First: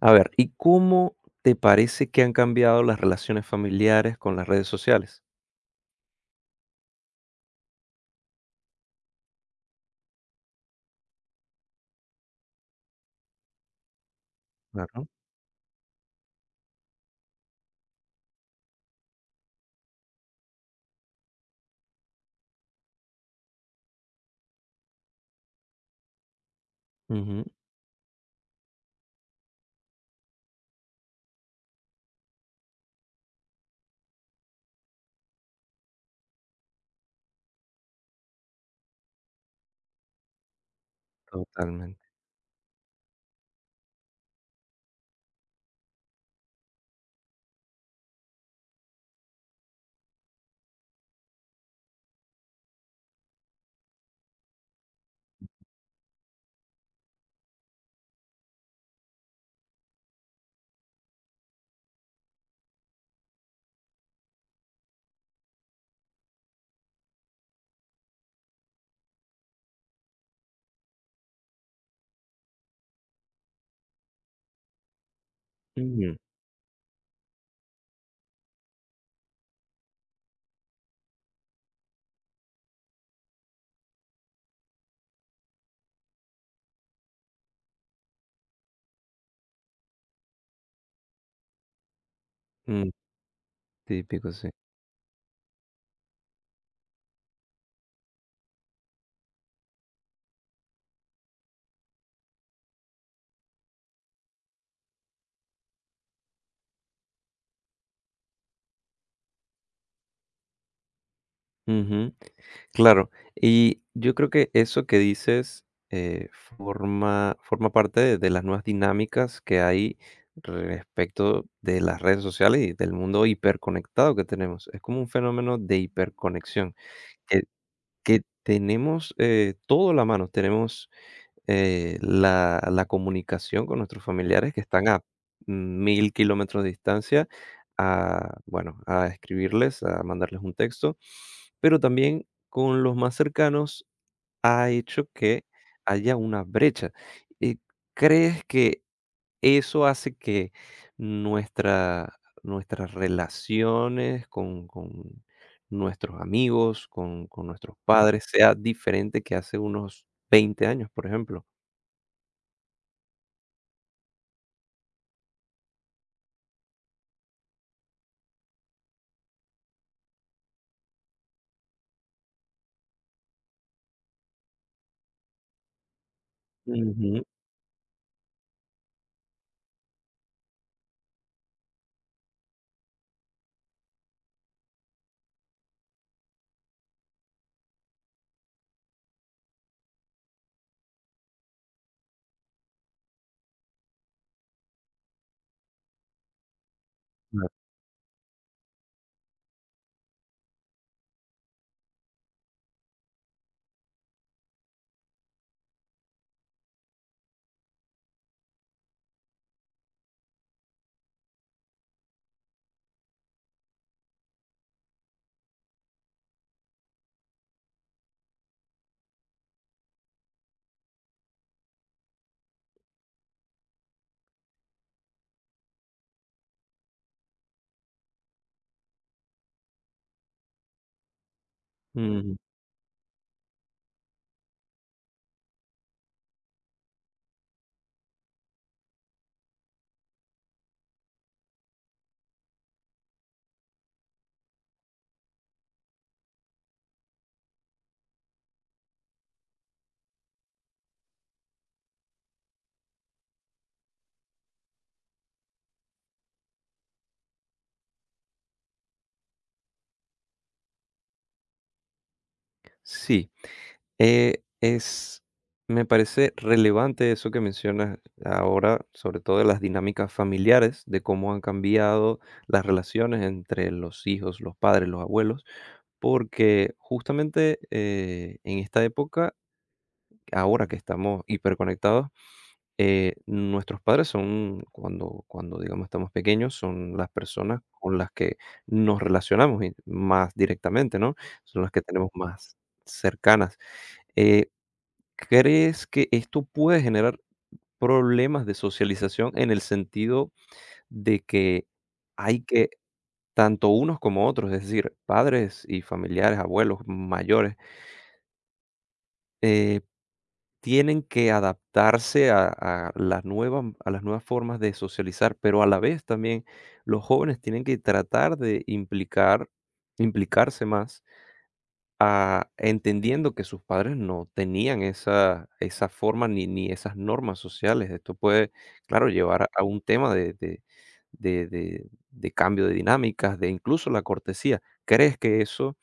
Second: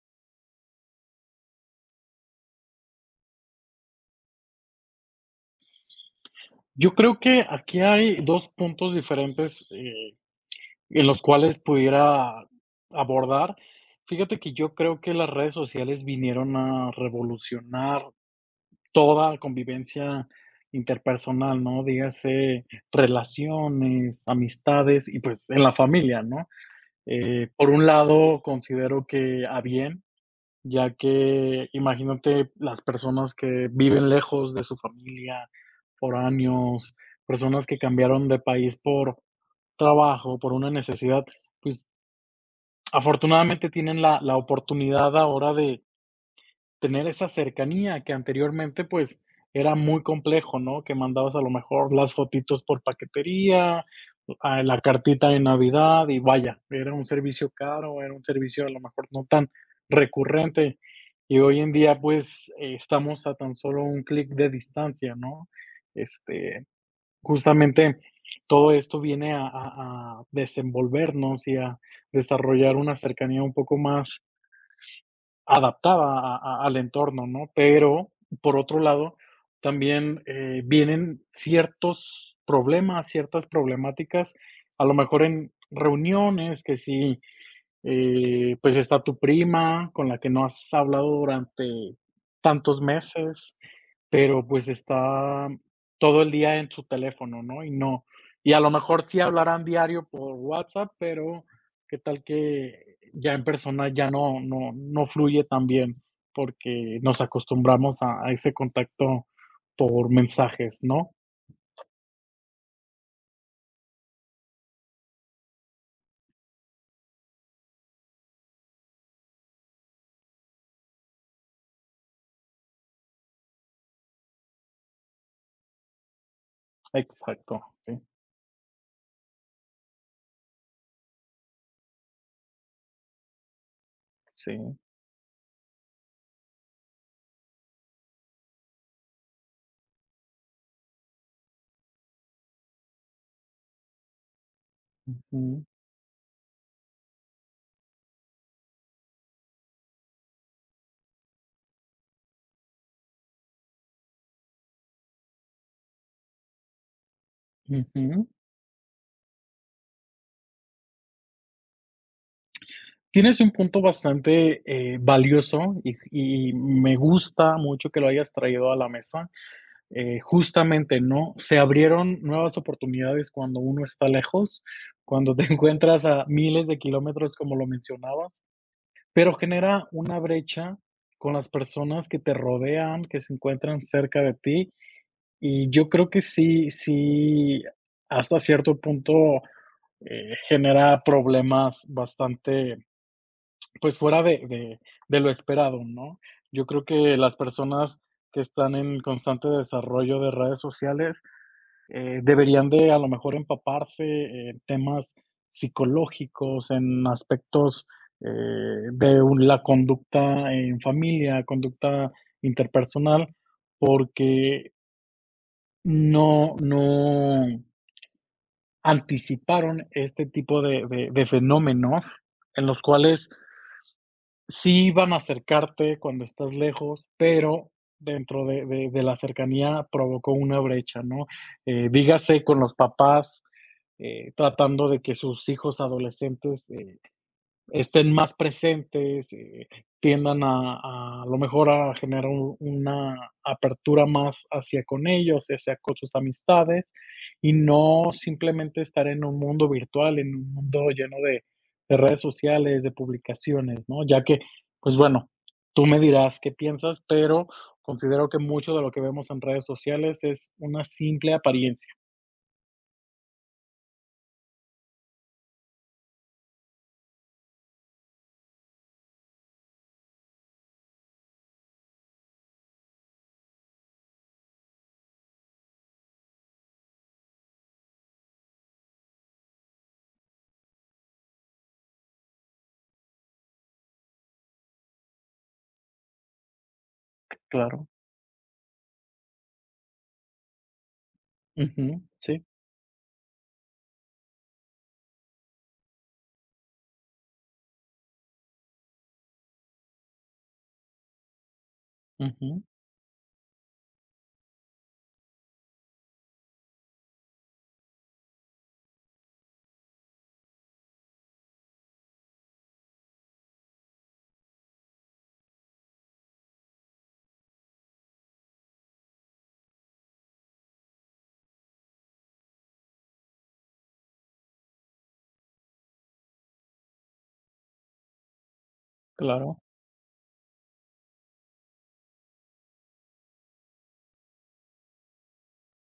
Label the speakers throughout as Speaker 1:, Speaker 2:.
Speaker 1: A ver, ¿y cómo te parece que han cambiado las relaciones familiares con las redes sociales?
Speaker 2: Yo creo que aquí hay 2 puntos diferentes, en los cuales pudiera abordar. Fíjate que yo creo
Speaker 1: Claro.
Speaker 2: que las redes sociales vinieron a revolucionar toda convivencia interpersonal, ¿no? Dígase relaciones, amistades y, pues, en la familia, ¿no?
Speaker 1: Ujú,
Speaker 2: Por un lado, considero que a bien, ya que imagínate las personas que viven lejos de su familia, foráneos, personas que cambiaron de país por trabajo, por una necesidad, pues,
Speaker 1: totalmente.
Speaker 2: afortunadamente tienen la oportunidad ahora de tener esa cercanía que anteriormente, pues, era muy complejo, ¿no? Que mandabas a lo mejor las fotitos por paquetería, la cartita de Navidad y vaya, era un servicio caro, era un servicio a lo mejor no tan recurrente. Y hoy en día, pues, estamos a tan solo un clic de distancia, ¿no? Este, justamente todo esto viene a desenvolvernos y a desarrollar una cercanía un poco más adaptada
Speaker 1: Ujú,
Speaker 2: a al entorno, ¿no? Pero, por otro lado, también, vienen ciertos problemas, ciertas problemáticas, a lo mejor en reuniones, que si pues está tu prima, con la que no has hablado durante tantos
Speaker 1: mm,
Speaker 2: meses,
Speaker 1: típico,
Speaker 2: pero
Speaker 1: sí.
Speaker 2: pues está todo el día en su teléfono, ¿no? Y no, y a lo mejor sí hablarán diario por WhatsApp, pero qué tal que ya en persona ya no fluye tan bien, porque nos acostumbramos a ese contacto por mensajes, ¿no?
Speaker 1: Ujú, claro. Y yo creo que eso que dices, forma parte de las nuevas dinámicas que hay respecto de las redes sociales y del mundo hiperconectado que tenemos. Es como un fenómeno de hiperconexión que
Speaker 2: Exacto, sí,
Speaker 1: que tenemos, todo a la mano. Tenemos la comunicación con nuestros familiares que
Speaker 2: sí.
Speaker 1: están a 1.000 kilómetros de distancia, a, bueno, a escribirles, a mandarles un texto, pero también con los más cercanos ha hecho que
Speaker 2: Ujú,
Speaker 1: haya una brecha. Eh, ¿Crees que eso hace que nuestra, nuestras relaciones con nuestros amigos, con nuestros padres,
Speaker 2: ujú.
Speaker 1: sea diferente que hace unos 20 años, por ejemplo?
Speaker 2: Tienes un punto bastante, valioso y me gusta mucho que lo hayas traído a la mesa. Justamente, ¿no? Se abrieron nuevas oportunidades cuando uno está lejos, cuando te encuentras a miles de
Speaker 1: Ujú,
Speaker 2: kilómetros, como lo mencionabas, pero genera una brecha con las personas que te rodean, que se encuentran cerca de ti, y yo creo que sí, hasta cierto punto, genera problemas bastante, pues, fuera de lo esperado, ¿no? Yo creo que las
Speaker 1: claro,
Speaker 2: personas que están en constante desarrollo de redes sociales, deberían de, a lo mejor, empaparse en temas psicológicos, en aspectos, eh, de un la conducta en familia, conducta interpersonal, porque no anticiparon este tipo de fenómenos en los cuales sí van a acercarte cuando estás lejos, pero dentro de la cercanía provocó una brecha, ¿no?
Speaker 1: ujú.
Speaker 2: Dígase con los papás, tratando de que sus hijos adolescentes estén más presentes, tiendan a lo mejor a generar un una apertura más hacia con ellos, ya sea con sus amistades, y no simplemente estar en un mundo virtual, en un mundo lleno de redes sociales, de publicaciones, ¿no? Ya que, pues bueno, tú me dirás qué piensas, pero considero que mucho de lo que vemos en redes sociales es una simple apariencia.
Speaker 1: Sí, es me parece relevante eso que mencionas ahora, sobre todo de las dinámicas familiares, de cómo han cambiado las relaciones entre los hijos, los padres, los abuelos, porque justamente, en esta época, ahora que estamos hiperconectados. Nuestros padres son, cuando, digamos, estamos pequeños, son las personas
Speaker 2: Claro.
Speaker 1: con las que nos relacionamos y más directamente, ¿no? Son las que
Speaker 2: Ujú,
Speaker 1: tenemos
Speaker 2: sí.
Speaker 1: más cercanas. Eh, ¿Crees que esto puede generar problemas de socialización en el sentido de que hay
Speaker 2: Ujú,
Speaker 1: que tanto unos como otros, es decir, padres y familiares, abuelos mayores, eh, tienen que adaptarse a las nuevas formas de socializar, pero a la vez también los jóvenes tienen que tratar de implicarse más, entendiendo que sus padres no tenían esa forma ni esas normas sociales. Esto puede, claro, llevar a
Speaker 2: claro.
Speaker 1: a un tema de cambio de dinámicas, de incluso la cortesía. ¿Crees que eso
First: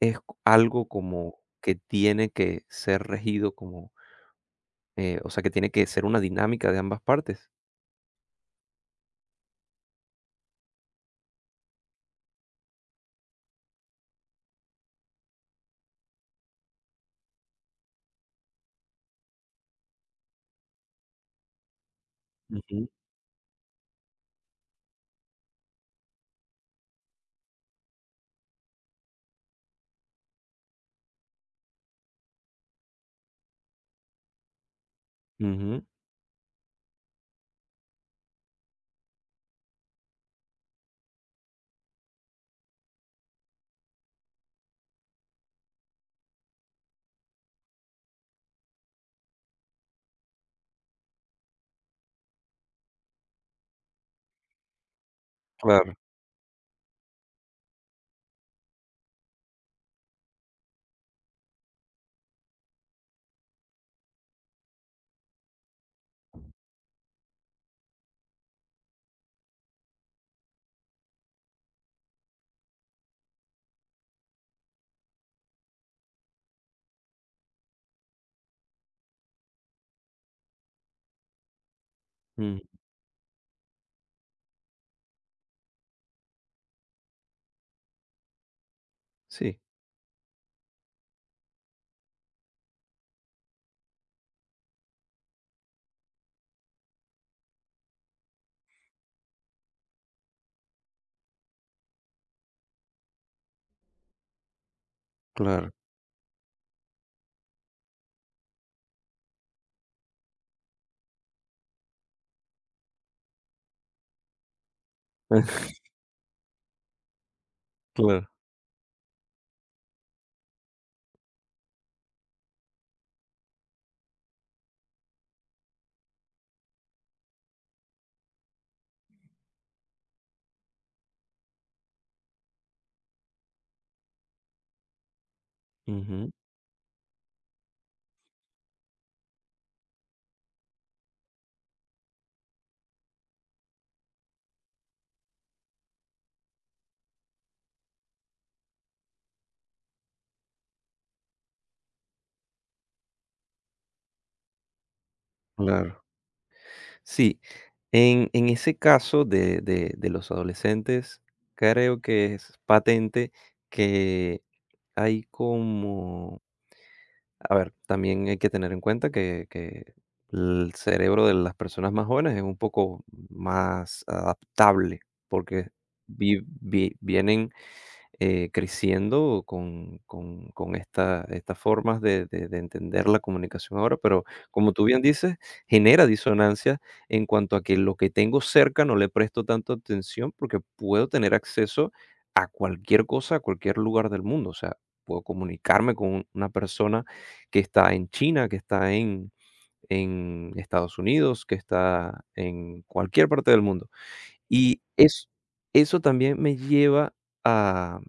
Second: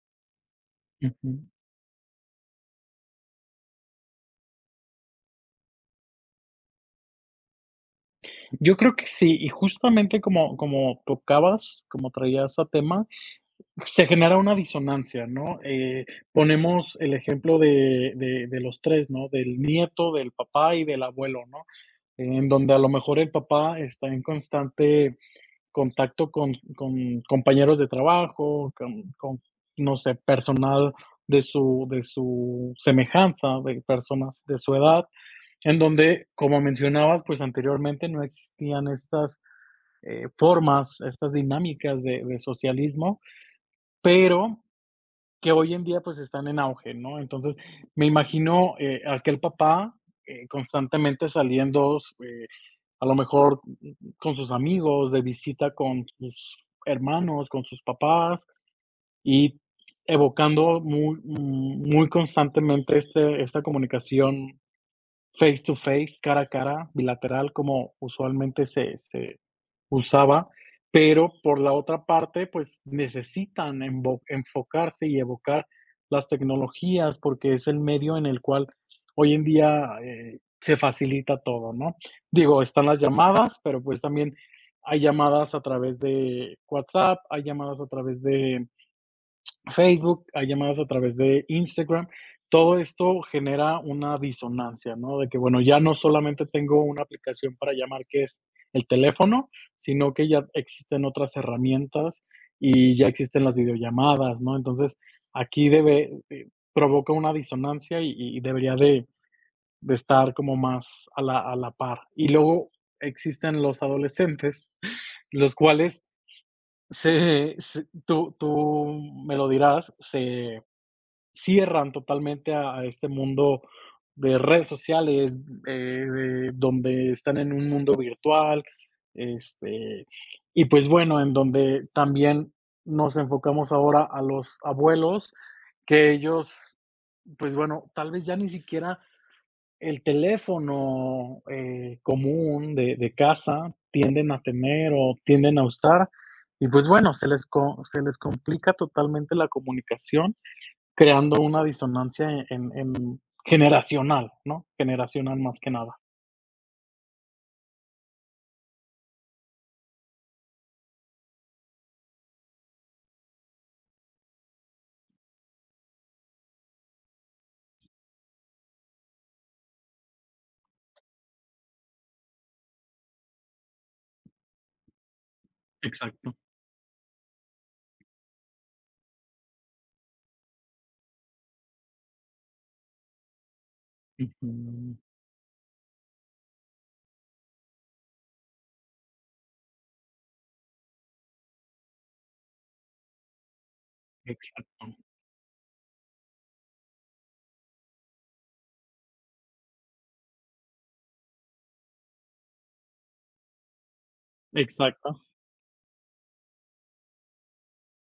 Speaker 1: es algo como
Speaker 2: Ujú.
Speaker 1: que tiene que ser regido como o sea, que tiene que ser una dinámica de ambas partes.
Speaker 2: Yo creo que sí, y justamente como tocabas, como traías a tema, se genera una disonancia, ¿no? Ponemos el ejemplo de los tres, ¿no? Del nieto, del papá y del abuelo, ¿no? En donde a
Speaker 1: Ujú,
Speaker 2: lo mejor el papá está en constante contacto con compañeros de trabajo, con no sé, personal de su semejanza, de personas de su edad, en
Speaker 1: ujú,
Speaker 2: donde, como mencionabas, pues, anteriormente no existían estas formas, estas dinámicas de socialismo, pero que hoy en día pues están en auge, ¿no? Entonces, me imagino, aquel papá constantemente saliendo, eh, a lo mejor con sus amigos, de visita
Speaker 1: claro,
Speaker 2: con sus hermanos, con sus papás, y evocando muy, muy constantemente este, esta comunicación face to face, cara a cara, bilateral, como usualmente se usaba, pero por la otra parte, pues, necesitan envo enfocarse y evocar las tecnologías, porque es el medio en el cual hoy en día, se facilita todo, ¿no?
Speaker 1: mm,
Speaker 2: Digo, están las llamadas, pero, pues, también hay llamadas a través de WhatsApp, hay llamadas a través de
Speaker 1: sí,
Speaker 2: Facebook, hay llamadas a través de Instagram. Todo esto genera una disonancia, ¿no? De que, bueno, ya no solamente tengo una aplicación para llamar que es el teléfono, sino que ya existen otras herramientas y ya existen las videollamadas, ¿no? Entonces, aquí
Speaker 1: claro,
Speaker 2: debe, eh, provoca una disonancia y debería de estar como más a la par. Y luego existen los adolescentes, los cuales
Speaker 1: claro,
Speaker 2: tú me lo dirás, se cierran totalmente a este mundo de redes sociales, de donde están en un mundo virtual, este, y pues bueno, en donde también nos enfocamos ahora a los abuelos, que
Speaker 1: ujú,
Speaker 2: ellos, pues bueno, tal vez ya ni siquiera el teléfono, común de casa tienden a tener o tienden a usar, y pues bueno, se les co se les complica totalmente la comunicación, creando una disonancia en generacional, ¿no? Generacional más que nada.
Speaker 1: claro. Sí, en ese caso de los adolescentes, creo que es patente que hay como a ver, también hay que tener en cuenta que el cerebro de las personas más jóvenes es un poco más adaptable, porque
Speaker 2: Exacto.
Speaker 1: vi vi vienen creciendo con estas formas de entender la comunicación ahora, pero como tú
Speaker 2: Ujú.
Speaker 1: bien dices, genera disonancia en cuanto a que lo que tengo cerca no le presto tanto atención porque puedo tener acceso a cualquier cosa, a cualquier lugar del mundo. O sea,
Speaker 2: Exacto.
Speaker 1: puedo comunicarme con una persona que está en China, que está en Estados Unidos, que está en cualquier parte del mundo y
Speaker 2: Exacto.
Speaker 1: es eso también me lleva a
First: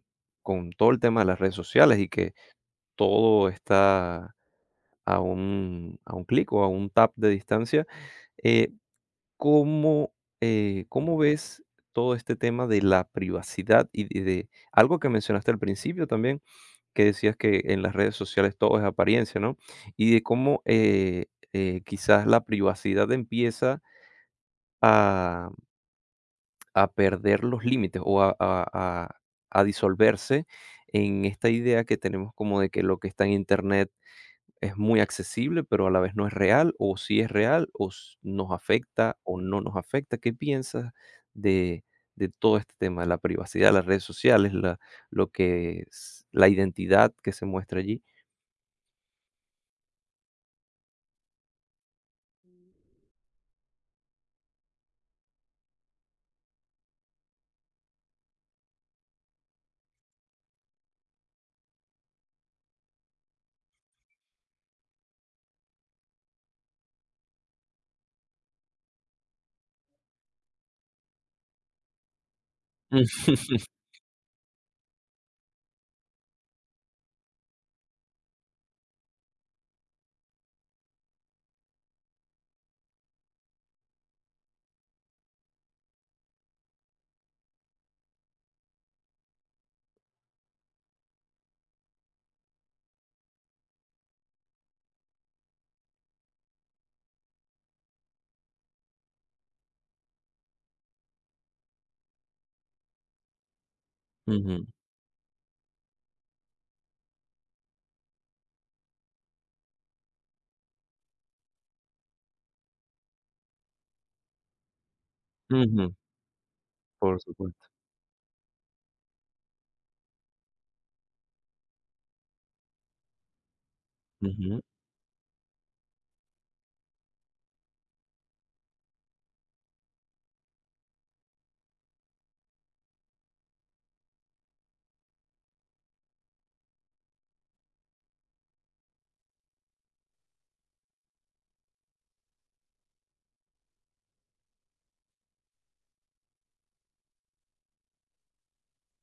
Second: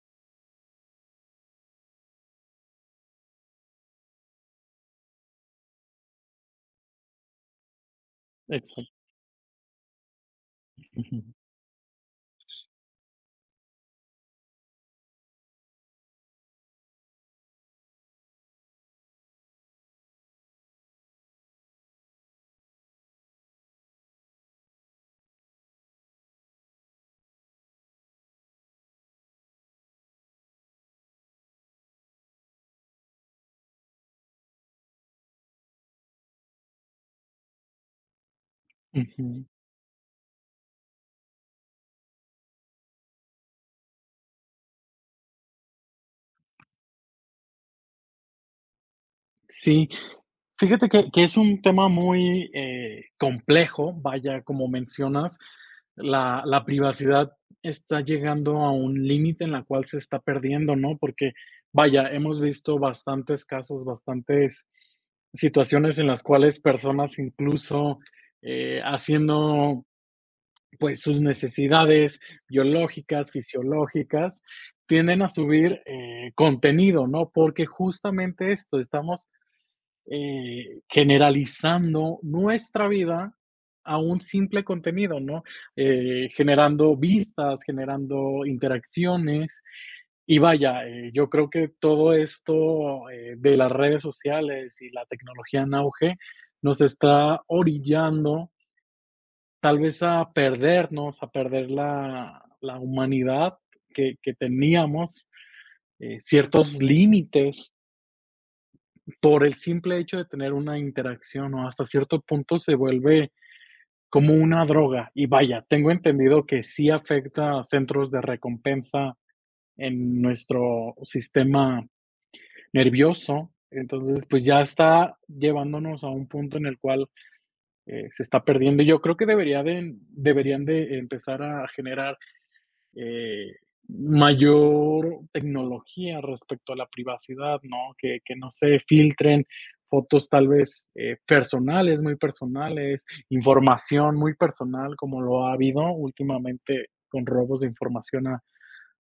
Speaker 1: con todo el tema de las redes sociales y que todo está a un clic o a un tap de distancia. eh,
Speaker 2: Exacto.
Speaker 1: ¿cómo, eh, Cómo
Speaker 2: Ujú.
Speaker 1: ves todo este tema de la privacidad y de algo que mencionaste al principio también, que decías que en las redes sociales todo es apariencia, ¿no? Y de cómo, quizás la privacidad empieza a a perder los límites o a disolverse en esta idea que tenemos como de que lo que está en Internet es muy accesible, pero a la vez no es real, o si es real, nos afecta o
Speaker 2: Ujú.
Speaker 1: no nos afecta. ¿Qué piensas de, de todo este tema, la privacidad, las redes sociales, lo que es la identidad que se muestra allí?
Speaker 2: Sí, fíjate que es un tema muy, complejo, vaya, como mencionas, la privacidad está llegando a un límite en la cual se está perdiendo, ¿no? Porque, vaya, hemos visto bastantes casos, bastantes situaciones en las cuales personas, incluso, haciendo, pues, sus necesidades biológicas, fisiológicas, tienden a subir, contenido, ¿no? Porque justamente esto, estamos generalizando nuestra vida a un simple contenido, ¿no? Generando vistas, generando interacciones. Y vaya, yo creo que todo esto, de las redes sociales y la tecnología en auge, nos está orillando tal vez a perdernos, a perder la, la humanidad que
Speaker 1: Ujú, ujú,
Speaker 2: teníamos, ciertos límites por el simple hecho de tener una interacción o hasta cierto punto se vuelve como una droga. Y vaya, tengo
Speaker 1: ujú,
Speaker 2: entendido que sí
Speaker 1: por
Speaker 2: afecta a
Speaker 1: supuesto.
Speaker 2: centros de recompensa en nuestro sistema nervioso. Entonces, pues
Speaker 1: Ujú,
Speaker 2: ya está llevándonos a un punto en el cual se está perdiendo. Yo creo que debería de, deberían de empezar a generar eh, mayor tecnología respecto a la privacidad, ¿no? Que no se filtren fotos tal vez personales, muy personales, información muy personal, como lo ha habido últimamente con robos de información a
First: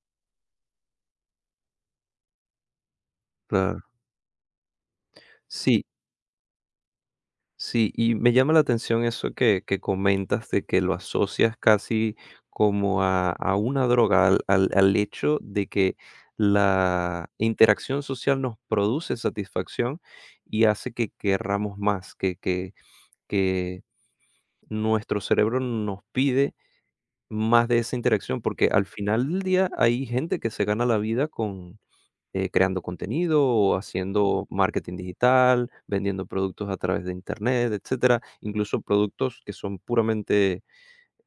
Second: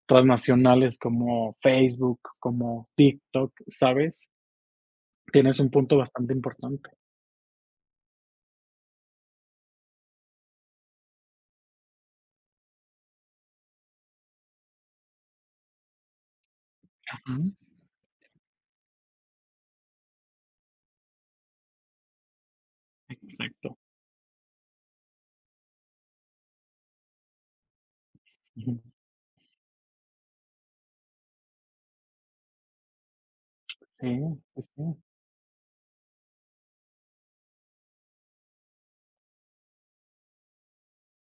Speaker 2: transnacionales como Facebook, como TikTok,
Speaker 1: claro.
Speaker 2: ¿sabes? Tienes un
Speaker 1: Sí,
Speaker 2: punto bastante importante.
Speaker 1: sí, y me llama la atención eso que comentas de que lo asocias casi como a una droga, al hecho de que la
Speaker 2: Ujú.
Speaker 1: interacción social nos produce satisfacción y hace que querramos más,
Speaker 2: Exacto.
Speaker 1: que nuestro cerebro nos pide más de esa interacción, porque
Speaker 2: Ujú.
Speaker 1: al final del día hay gente que se gana la vida creando contenido o
Speaker 2: Sí,
Speaker 1: haciendo
Speaker 2: sí, sí.
Speaker 1: marketing digital, vendiendo productos a través de internet, etcétera, incluso productos que son puramente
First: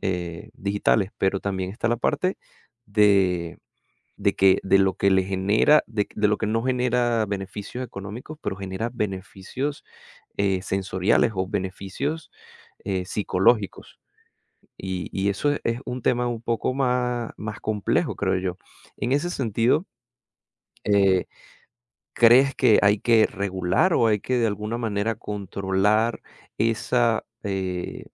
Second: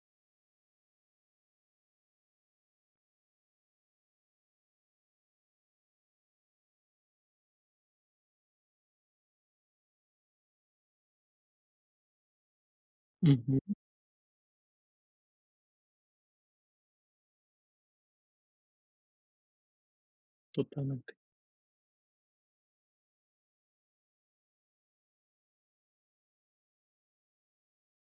Speaker 1: digitales, pero también está la parte de, de que de lo que le genera, de lo que no genera beneficios económicos, pero genera beneficios sensoriales o beneficios
Speaker 2: Ujú.
Speaker 1: psicológicos. Y eso es un tema un poco más, más complejo, creo yo. En ese sentido,
Speaker 2: Totalmente.
Speaker 1: eh, ¿Crees que hay que regular o hay que de alguna manera controlar esa, eh,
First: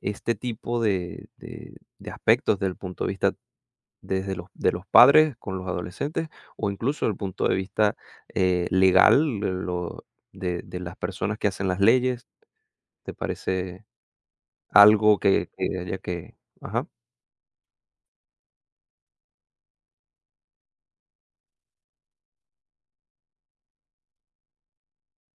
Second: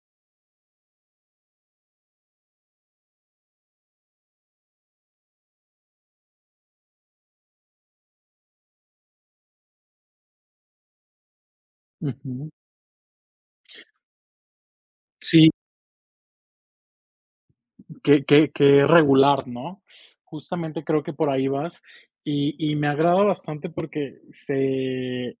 Speaker 1: este tipo de aspectos del punto de vista desde de los padres con los adolescentes o incluso del punto de vista legal de las personas que hacen las leyes?
Speaker 2: Ujú.
Speaker 1: ¿Te parece algo
Speaker 2: Sí,
Speaker 1: que haya que... Ajá.
Speaker 2: que regular, ¿no? Justamente creo que por ahí vas, y me agrada bastante porque se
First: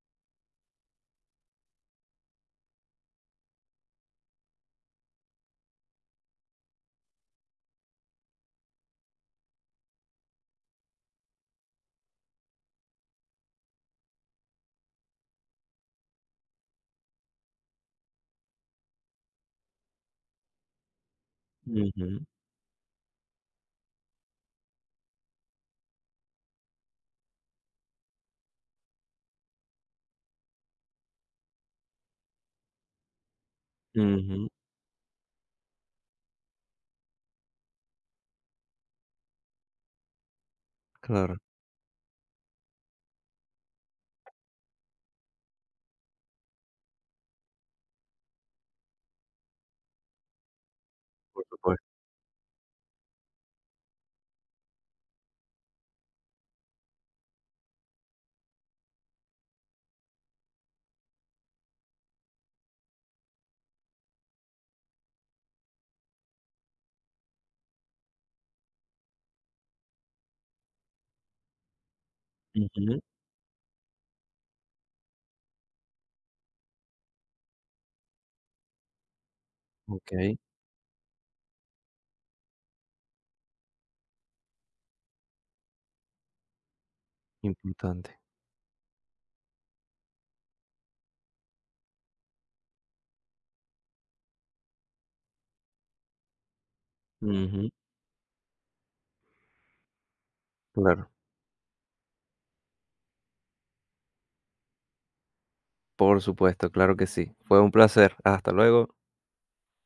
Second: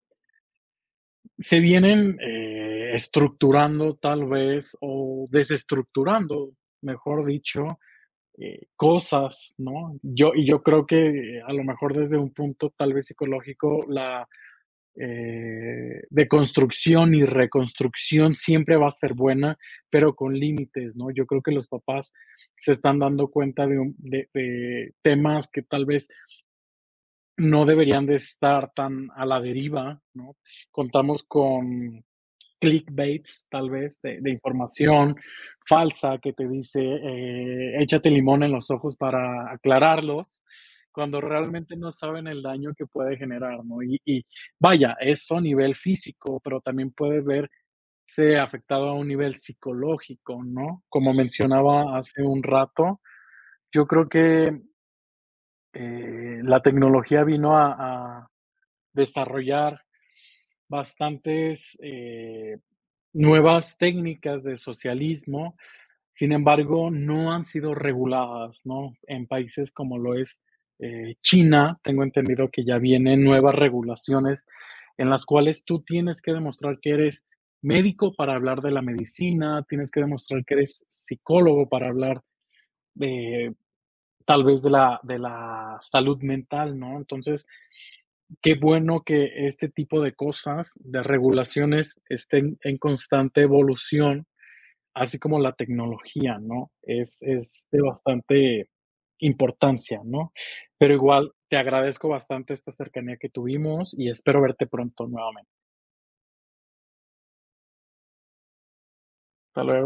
Speaker 2: se vienen, estructurando tal vez o desestructurando, mejor dicho, cosas, ¿no? Yo creo que a lo mejor desde un punto tal vez psicológico la de construcción y reconstrucción siempre va a ser buena, pero con límites, ¿no? Yo creo que los papás
Speaker 1: Ujú,
Speaker 2: se están dando cuenta de, de temas que tal vez no deberían de estar tan a la deriva, ¿no? Contamos con clickbaits, tal vez, de
Speaker 1: ujú,
Speaker 2: información falsa que te dice, échate limón en los ojos para aclararlos, cuando
Speaker 1: claro,
Speaker 2: realmente no saben el daño que puede generar, ¿no? Y vaya, eso a nivel físico, pero también puede verse afectado a un nivel psicológico, ¿no? Como
Speaker 1: por supuesto.
Speaker 2: mencionaba hace un rato, yo creo que, la tecnología vino a desarrollar bastantes, eh, nuevas técnicas de socialismo. Sin embargo, no han sido reguladas, ¿no? En países como lo es, China, tengo entendido que ya
Speaker 1: Ujú,
Speaker 2: vienen nuevas regulaciones en las cuales tú tienes que demostrar que eres médico para hablar de la medicina, tienes que
Speaker 1: ok,
Speaker 2: demostrar que eres psicólogo para hablar de, tal vez, de la salud mental, ¿no? Entonces,
Speaker 1: importante.
Speaker 2: qué bueno que este tipo de cosas, de regulaciones, estén en constante evolución así como la tecnología, ¿no? Es
Speaker 1: Ujú,
Speaker 2: de bastante importancia, ¿no? Pero
Speaker 1: claro.
Speaker 2: igual, te agradezco bastante esta cercanía que tuvimos y espero verte pronto nuevamente.
Speaker 1: Por supuesto, claro que sí. Fue un placer. Hasta luego.
Speaker 2: Hasta luego.